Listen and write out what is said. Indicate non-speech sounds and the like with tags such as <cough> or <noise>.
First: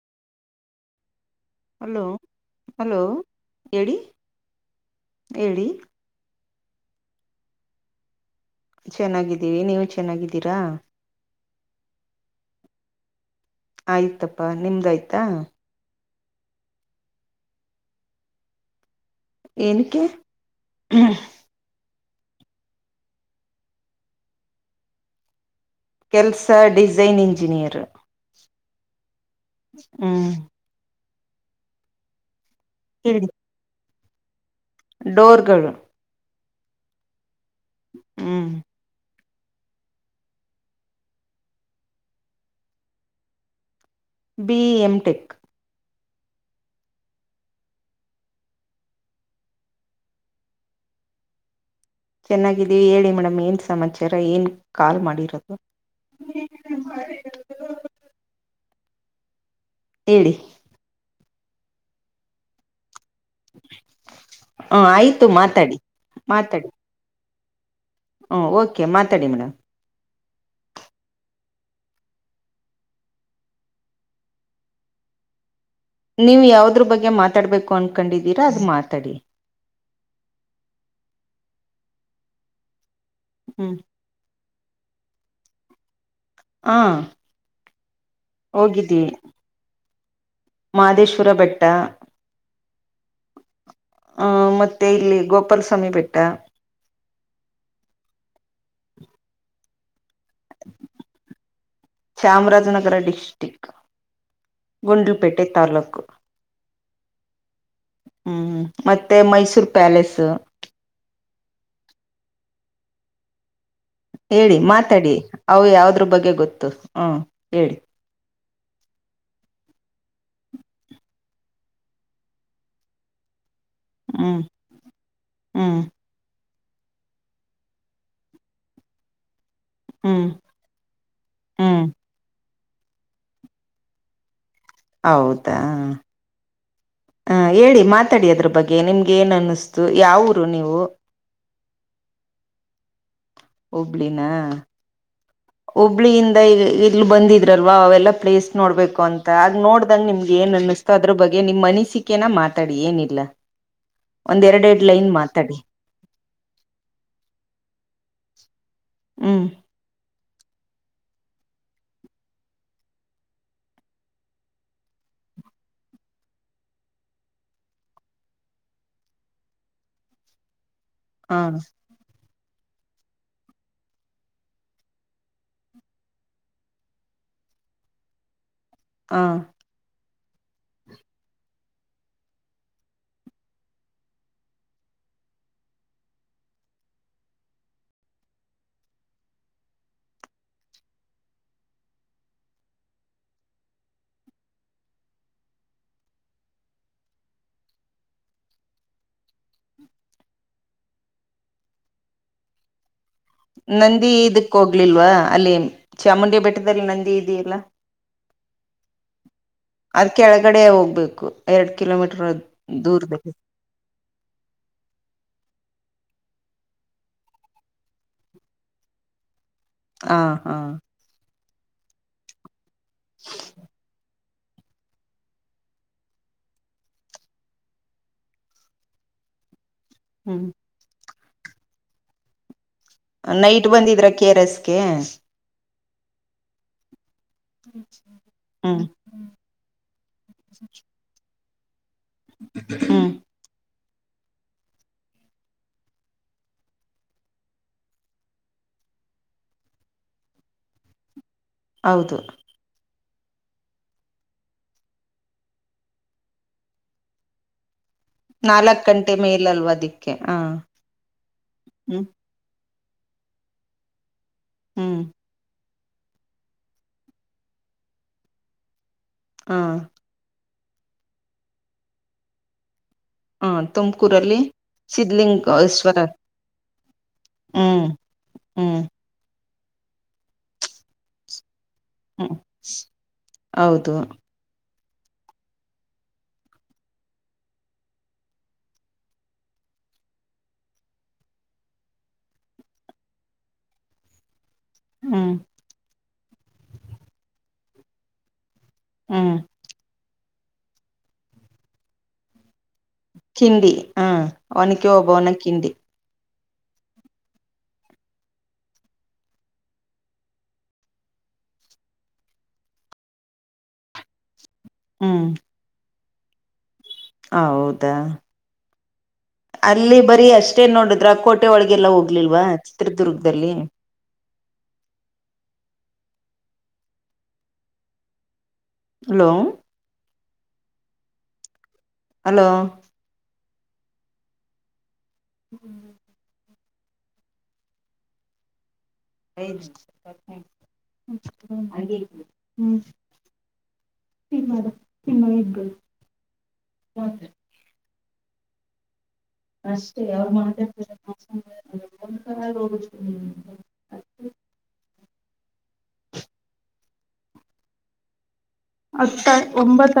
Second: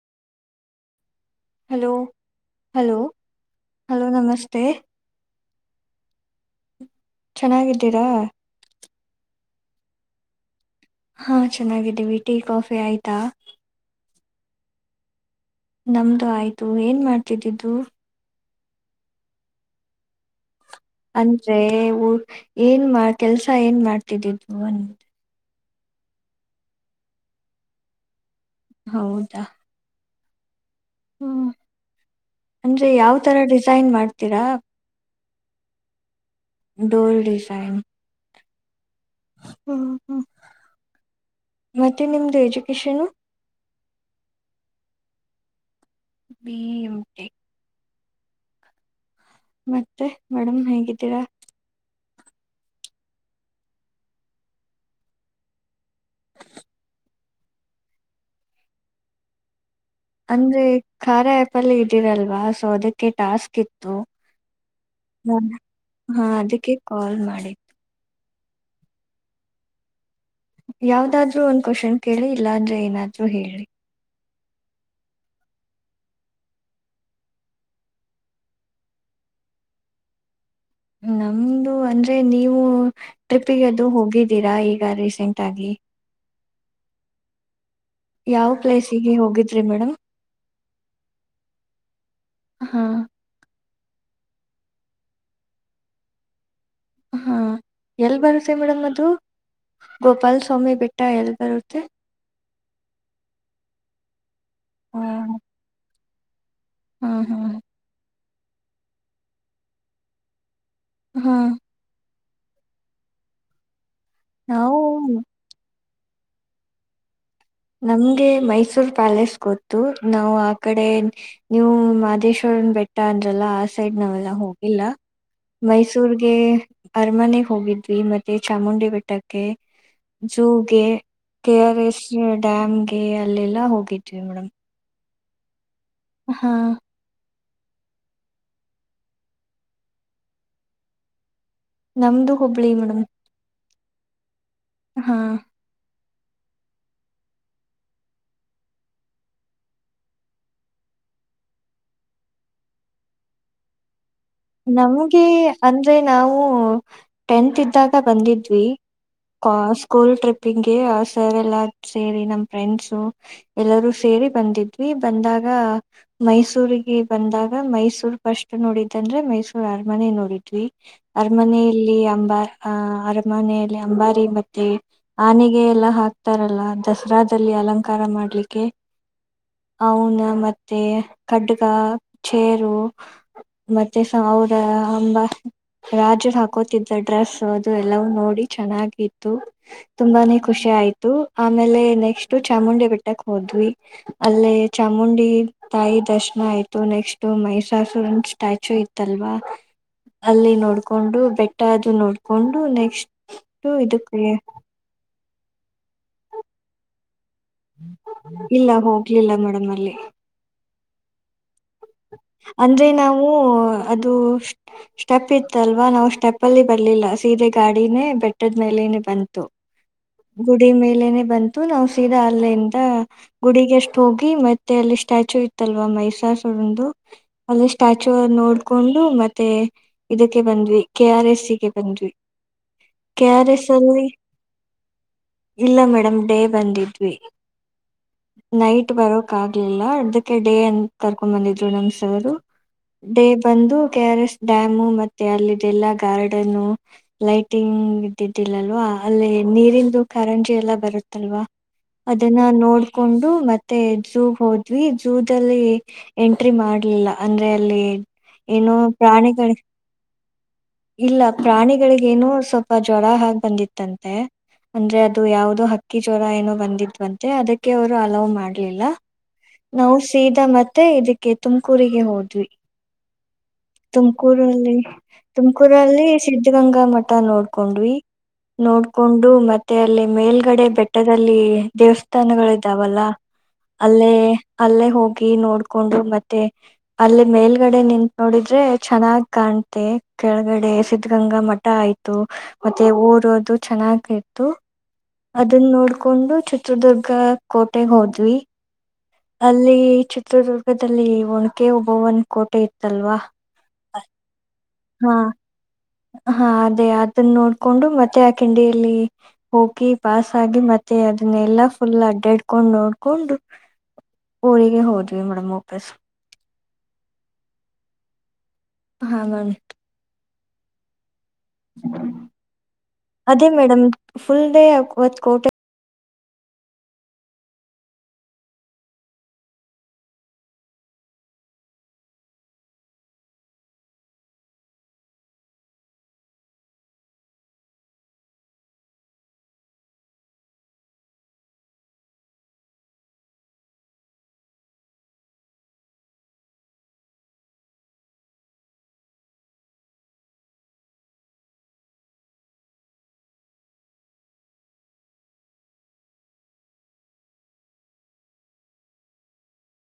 Hello hello ಹೇಳಿ hello ನಮಸ್ತೆ ಹೇಳಿ ಚೆನ್ನಾಗಿದ್ದೀರಾ ಚೆನ್ನಾಗಿದ್ದೀವಿ ನೀವು ಚೆನ್ನಾಗಿದ್ದೀರಾ ಹಾ ಚೆನ್ನಾಗಿದ್ದೀವಿ ಟೀ ಕಾಫಿ ಆಯ್ತಾ ಆಯ್ತಪ್ಪಾ ನಿಮ್ದ ಆಾಯ್ತಾ ನಮ್ದು ಆಯ್ತು ಏನ್ ಮಾಡ್ತಿದ್ದಿದ್ದು ಏನಕ್ಕೆ ಅಂದ್ರೆ ಏನ್ ಮಾ ಕೆಲ್ಸ ಏನ್ ಮಾಡ್ತಿದ್ದಿದು ಅಂದ ಕೆಲ್ಸ ಡಿಸೈನ್ ಇಂಜಿನಿಯರ್ ಹೌದಾ ಹೂ ಹೂ ಅಂದ್ರೆ ಯಾವ್ ಹೇಳಿ ತರ ಡಿಸೈನ್ ಮಾಡ್ತೀರಾ ಡೋರ್ಗಳು ಡೋಲ್ಡಿಶ್ ಹೂ ಹೂ ಹೂ ಮತ್ತೆ ನಿಮ್ದು ಎಜುಕೇಶನು ಬಿ ಎಂಟೆಕ್ ಬಿ ಎಂಟೆ ಮತ್ತೆ ಮೇಡಮ್ ಹೇಗಿದ್ದೀರಾ ಚೆನ್ನಾಗಿದ್ದೀವಿ ಹೇಳಿ ಮೇಡಮ್ ಏನು ಸಮಾಚಾರ ಏನು ಕಾಲ್ ಮಾಡಿರೋದು ಹ ಅಂದ್ರೆ ಕಾರ್ಯ ಆ್ಯಪಲ್ಲ ಇದ್ದೀರಲ್ವಾ ಸೊ ಅದಕ್ಕೆ ಟಾಸ್ಕ್ ಇತ್ತು ಹ ಆಯ್ತು ಮಾತಾಡಿ ಹ ಅದ್ಕೆ ಕಾಲ್ ಮಾಡಿದು ಹ ಓಕೆ ಮಾತಾಡಿ ಮೇಡಮ್ ಯಾವ್ದಾದ್ರೂ ಒಂದ್ ಕ್ವಶನ್ ಕೇಳಿ ಇಲ್ಲ ಆದ್ರೆ ಏನಾದ್ೂ ಹೇಳಿ ನೀವು ಯಾವದ್ರ ಬಗ್ಗೆ ಮಾತಾಡ್ಬೇಕು ಅನ್ಕೊಂಡಿದ್ದೀರಾ ಅದು ಮಾತಾಡಿ ನಮ್ದು ಅಂದ್ರೆ ನೀವು ಟ್ರಿಪ್ಪಿಗೆ ಹ್ಮ್ ಅದು ಹೋಗಿದ್ದೀರಿ ಈಗ ರೀಸೆಂಟ್ ಆಗಿ ಹಾ ಯಾವ ಪ್ಲೇಸ್ಿಗೆ ಹೋಗಿದ್ರಿ ಮೇಡಮ್ ಮಾದೇಶ್ವರ ಬೆಟ್ಟ ಹಾ ಹ ಮತ್ತೆ ಇಲ್ಲಿ ಗೋಪಾಲಸ್ವಾಮಿ ಬೆಟ್ಟ ಹಾ ಎಲ್ ಬರುತ್ತೆ ಮೇಡಮ್ ಅದು ಗೋಪಾಲ ಸ್ವಾಮಿ ಬೆಟ್ಟ ಎಲ್ಲಿ ಬರುತ್ತೆ ವಿನಗರ ಡಿಸ್ಟಿಕ್ ಗುಂಡಲುಪೇಟೆ ತಾಲೂಕು ಹಾ ಹಾ ಹೂ ಮತ್ತೆ ಮೈಸೂರ್ ಪ್ಯಾಲೇಸ್ ಹ ಹೇಳಿ ನಾವು ಮಾತಾಡಿ ಅವು ಯಾವ್ದ್ರ ಬಗ್ಗೆ ಗೊತ್ತು ಹ ನಮ್ಗೆ ಮೈ ಮೈಸೂರ್ ಪ್ಯಾಲೇಸ್ ಗೊತ್ತು ನಾವು ಆ ಕಡೆ ನೀವು ಮಹದೇಶ್ವರನ್ ಬೆಟ್ಟ ಅಂದ್ರಲ್ಲಾ ಸೈಡ್ ನಾವೆಲ್ಲ ಹ್ಮ್ ಹೋಗಿಲ್ಲ ಹ್ಮ್ ಮೈಸೂರ್ಗೆ ಅರಮನೆ ಹೋಗಿದ್ವಿ ಮತ್ತೆ ಚಾಮುಂಡಿ ಬೆಟ್ಟಕ್ಕೆ ಹ್ಮ್ ಜೋಗೆ ಕೆಆರ್ ಹ್ಮ್ ಎಸ್ ಡ್ಯಾಮ್ಗೆ ಅಲ್ಲಲ್ಲ ಹೋಗಿದ್ವಿ ಮೇಡಮ್ ಹೌದಾ ಹಾ ಹ ಹೇಳಿ ಮಾತಾಡಿ ಅದ್ರ ಬಗ್ಗೆ ನಿಮ್ಗೆ ಏನ್ ಅನ್ನಿಸ್ತು ಯಾವರು ನೀವು ನಮ್ದು ಹುಬ್ಬಳಿ ಮೇಡಮ್ ಹಬ್ಳಿನ ಹಾ ಹುಬ್ಳಿಯಿಂದ ಇಲ್ ಬಂದಿದ್ರಲ್ವ ಅವೆಲ್ಲ ಪ್ಲೇಸ್ ನೋಡ್ಬೇಕು ಅಂತ ಅ ನೋಡ್ದಂಗ ನಿಮ್ಗೆ ಏನ್ ಅನ್ನಿಸ ಅದ್ರ ಬಗ್ಗೆ ನಿಮ್ಮ್ ಅನಿಸಿಕೆನ ಮಾತಾಡಿ ಏನಿಲ್ಲ ಒಂದ್ ಎರಡೆರಡ್ ಲೈನ್ ನಮ್ಗೆ ಮಾತಾಡಿ ಅಂದ್ರೆ ನಾವು ಟೆಂತ್ ಇದ್ದಾಗ ಬಂದಿದ್ವಿ ಹ್ಮ್ ಸ್ಕೂಲ್ ಟ್ರಿಪ್ ಿಂಗೆ ಸರ್ ಎಲ್ಲ ಸೇರಿ ನಮ್ ಫ್ರೆಂಡ್ಸು ಎಲ್ಲರೂ ಸೇರಿ ಬಂದಿದ್ವಿ ಬಂದಾಗ ಮೈಸೂರಿಗೆ ಬಂದಾಗ ಮೈಸೂರ್ ಫಸ್ಟ್ ನೋಡಿದ ಆಂದ್ರೆ ಮೈಸೂರ್ ಅರಮನೆ ನೋಡಿದ್ವಿ ಹಾ ಅರಮನ ಇಯಲ್ಲಿ ಅಂಬಾರ್ ಆಹ್ ಅರಮನೆಯಲ್ಲಿ ಅಂಬಾರಿ ಮತ್ತೆ ಆನೆಗೆ ಎಲ್ಲಾ ಹಾಕ್ತಾರಲ್ಲ ದಸರಾದಲ್ಲಿ ಅಲಂಕಾರ ಮಾಡ್ಲಿಕ್ಕೆ ಹ ಅವನ ಮತ್ತೆ ಖಡ್ಗ ಚೇರು ಮತ್ತೆ ಅವರ ಅಂಬ ರಾಜರು ಹಾಕೋತಿದ್ದ ಡ್ರೆಸ್ ಅದು ಎಲ್ಲವೂ ನೋಡಿ ಚೆನ್ನಾಗಿತ್ತು ತುಂಬಾನೇ ಖುಷಿ ಆಯ್ತು ಆಮೇಲೆ ನೆಕ್ಸ್ಟ್ ಚಾಮುಂಡಿ ಬಿಟ್ಟಕ್ ಹೋದ್ವಿ ಅಲ್ಲೇ ಚಾಮುಂಡಿ ತಾಯಿ ದರ್ಶನ ಆಯ್ತು ನೆಕ್ಸ್ಟ್ ಮೈಸಾಸುರ ಸ್ಟ್ಯಾಚು ಇತ್ತಲ್ವಾ ಅಲ್ಲಿ ನೋಡ್ಕೊಂಡು ಬೆಟ್ಟ ಅದು ನೋಡ್ಕೊಂಡು ನೆಕ್ಸ್ಟ್ ನಂದಿ ಇದಕ್ಕೆ ಇದಕ್ ಹೋಗ್ಲಿಲ್ವಾ ಅಲ್ಲಿ ಚಾಮುಂಡಿ ಬೆಟ್ಟದಲ್ಲಿ ನಂದಿ ಇದೆಯಲ್ಲ ಇಲ್ಲ ಹೋಗ್ಲಿಲ್ಲ ಮೇಡಮ್ ಅಲ್ಲಿ ಅದ್ ಕೆಳಗಡೆ ಹೋಗ್ಬೇಕು ಎರಡ್ ಕಿಲೋಮೀಟರ್ ಅಂದ್ರೆ ನಾವು ದೂರದಲ್ಲಿ ಅದು ಸ್ಟಪ್ ಇತ್ತು ಅಲ್ವಾ ನಾವು ಸ್ಟೆಪ್ ಅಲ್ಲಿ ಬರ್ಲಿಲ್ಲ ಸೀದೆ ಗಾಡಿನೇ ಬೆಟ್ಟದ ಮೇಲನೆ ಬಂತು ಹ ಹಾ ಗುಡಿ ಮೇಲನೆ ಬಂತು ನಾ್ ಸೀದಾ ಅಲ್ಲಿೆಯಂದ ಗುಡಿಗೆಷ್ಟು ಹೋಗ್ ಮತ್ತೆ ಅಲ್ಲಿ ಸ್ಟ್ಯಾಚು ಇತ್ತಲ್ವಾ ಮೈಸ ಅಲ್ಲಿ ಸ್ಟ್ಯಾಚು ನೋಡ್ಕೊಂಡು ಮತ್ತೆ ಇದಕ್ಕೆ ಹ್ಮ್ ಬಂದ್ವಿ ಕೆ ಆರ್ ಎಸ್ ಸಿಗೆ ಬಂದ್ವಿ ಕೆ ಆರ್ ನೈಟ್ ಎಸ್ ಅಲ್ಲಿ ಬಂದಿದ್ರ ಕೆ ಆರ್ ಎಸ್ಗೆ ಇಲ್ಲ ಮೇಡಮ್ ಡೇ ಬಂದಿದ್ವಿ ಹ್ಮ್ ನೈಟ್ ಬರೋಕ್ ಆಗ್ಲಿಲ್ಲ ಅರ್ದಕ್ಕೆ ಡೇ ಅಂತ ಕರ್ಕೊಂಡ್ ಬಂದಿದ್ರು ನಮಸ ಹ್ಮ್ ಡೇ ಬಂದು ಕೆ ಆರ್ ಎಸ್ ಡ್ಯಾಮು ಮತ್ತೆ ಅಲ್ಲಿದ್ದ ಎಲ್ಲಾ ಗಾರ್ಡನ್ ಲೈಟಿಂಗ್ ಇದ್ದಿದ್ದಿಲ್ಲಲ್ವಾ ಅಲ್ಲೇ ನೀರಿಂದು ಕಾರಂಜಿ ಎಲ್ಲ ಬರುತ್ತಲ್ವಾ ಹೌದು ಅದನ್ನ ನೋಡ್ ಕೊಂಡು ಮತ್ತೆ ಜಝೂ ಹೋದ್ವಿ ಜಝೂಲ್ಲಿ ಎಂಟ್ರಿ ಮಾಡಲಿಲ್ಲ ಅಂದ್ರೆ ಅಲ್ಲಿ ಏನು ನಾಲ್ಕ್ ಗಂಟೆ ಪ್ರಾಣಿಗಳ ಮೇಲಲ್ವಾ ಅದಿಕ್ಕೆ ಹ ಇಲ್ಲ ಹ್ಮ್ ಪ್ರಾಣಿಗಳಿಗೇನು ಸ್ವ ಸ್ ಜ್ವಳ ಹಾ ಬಂದಿತ್ತಂತೆ ಅಂದ್ರೆ ಹ್ಮ್ ಅದು ಯಾವವುದೋ ಹ ಅಕ್ಕಿ ಜ್ವರ ಏನೋ ಬಂದಿದ್ವಂತೆ ಅದಕ್ಕೆ ಅವರು ಅಲವ್ ಮಾಡ್ಲಿಲ್ಲ ಹ ನಾವು ಸೀದಾ ಮ ಮತ್ತೆ ಇದಕ್ಕೆ ತುಮಕೂರಿಗೆ ಹೋದ್ವಿ ಹ ತುಮಕೂರಲ್ಲಿ ಸಿದ್ಲಿಂಗೇಶ್ವರ ತುಮಕೂರಲ್ಲಿ ಸಿದ್ಧಗಂಗಾ ಮಠ ಹ್ಮ್ ನೋಡ್ಕೊಂಡ್ವಿ ಹ್ಮ್ ನೋಡ್ಕೊಂಡು ಮತ್ತೆ ಮತ್ತೆ ಅಲ್ಲಿ ಮೇಲ್ಗಡೆ ಬೆಟ್ಟದಲ್ಲಿ ಹ್ಮ್ ದೇವಸ್ಥಾನಗಳ ಇದಾವಲ್ಲ ಹೌದು ಅಲ್ಲೇ ಅಲ್ಲೇ ಹೋಗಿ ನೋಡ್ಕೊಂಡ್ರು ಮತ್ತೆ ಅಲ್ಲ ಮೇಲ್ಗಡೆ ನಿಂತ ನೋಡಿದ್ರೆ ಚೆನ್ನಾಗ್ ಕಾಣ ಮ ಕೆಳಗಡೆ ಸಿದ್ಧಗಂಗಾ ಮಠ ಆಯ್ತು ಮತ್ತೆ ಊರದು ಚೆನ್ನಾಗಿ ಇತ್ತು ಹ್ಮ್ ಅದನ್ನ ನೋಡ್ಕೊಂಡು ಚಿತ್ರದುರ್ಗ ಕೋಟೆಗೆ ಹೋದ್ವಿ ಹ್ಮ್ ಅಲ್ಲಿ ಚಿತ್ರದುರ್ಗದಲ್ಲಿ ಒಣಕೆ ಹಬವನ್ ಕೋಟೆ ಇತ್ತು ಕಿಂಡಿ <unintelligible> ಹ್ಮ್ ಒನಕ್ಕೆ ಹಾ ಹಬೋನ ಕಿಂಡಿ. ಹಾ ಅದೇ ಅದನ್ನ ನೋಡ್ಕೊಂಡು ಮತ್ತೆ ಆ ಕಿಂಡಿಯಲ್ಲಿ ಹೋಗಿ ಪಾಸ್ ಆಗಿ ಮತ್ತೆ <unintelligible> ಅದನ್ನೆಲ್ಲಾ ಫುಲ್ ಅಡ್ಡಇಡ್ಕೊಂಡು ನೋಡ್ಕೊಂಡು <inaudible> <unintelligible> ಹೋದ್ವಿ ಹ್ಮ್ ಮೇಡಮ್ ವಾಪಸ್ ಹೌದಾ ಹಾ ಮ್ಯಾಮ್ ಅಲ್ಲಿ ಬರೀ ಅಷ್ಟೇ ನೋಡಿದ್ರ ಕೋಟೆ ಒಳಗೆಲ್ಲ ಹೋಗ್ಲಿಲ್ವಾ ಅದೇ ಚಿತ್ರದುರ್ಗದಲ್ಲಿ ಮೇಡಮ್ ಫುಲ್ ಡೇ ಅಕ್ವತ್ ಕೋಟೆ ಹಲೋ ಹಲೋ ಹ್ಮ್ ಯ್ಮ ಹಾಗ ಹ್ಮ್ ತಿನ್ನಡ ತಿನ್ನ ಇಬ ಅಷ್ಟೇ ಯ ಹ ಹತ್ತ ಒಂಬತ್ತು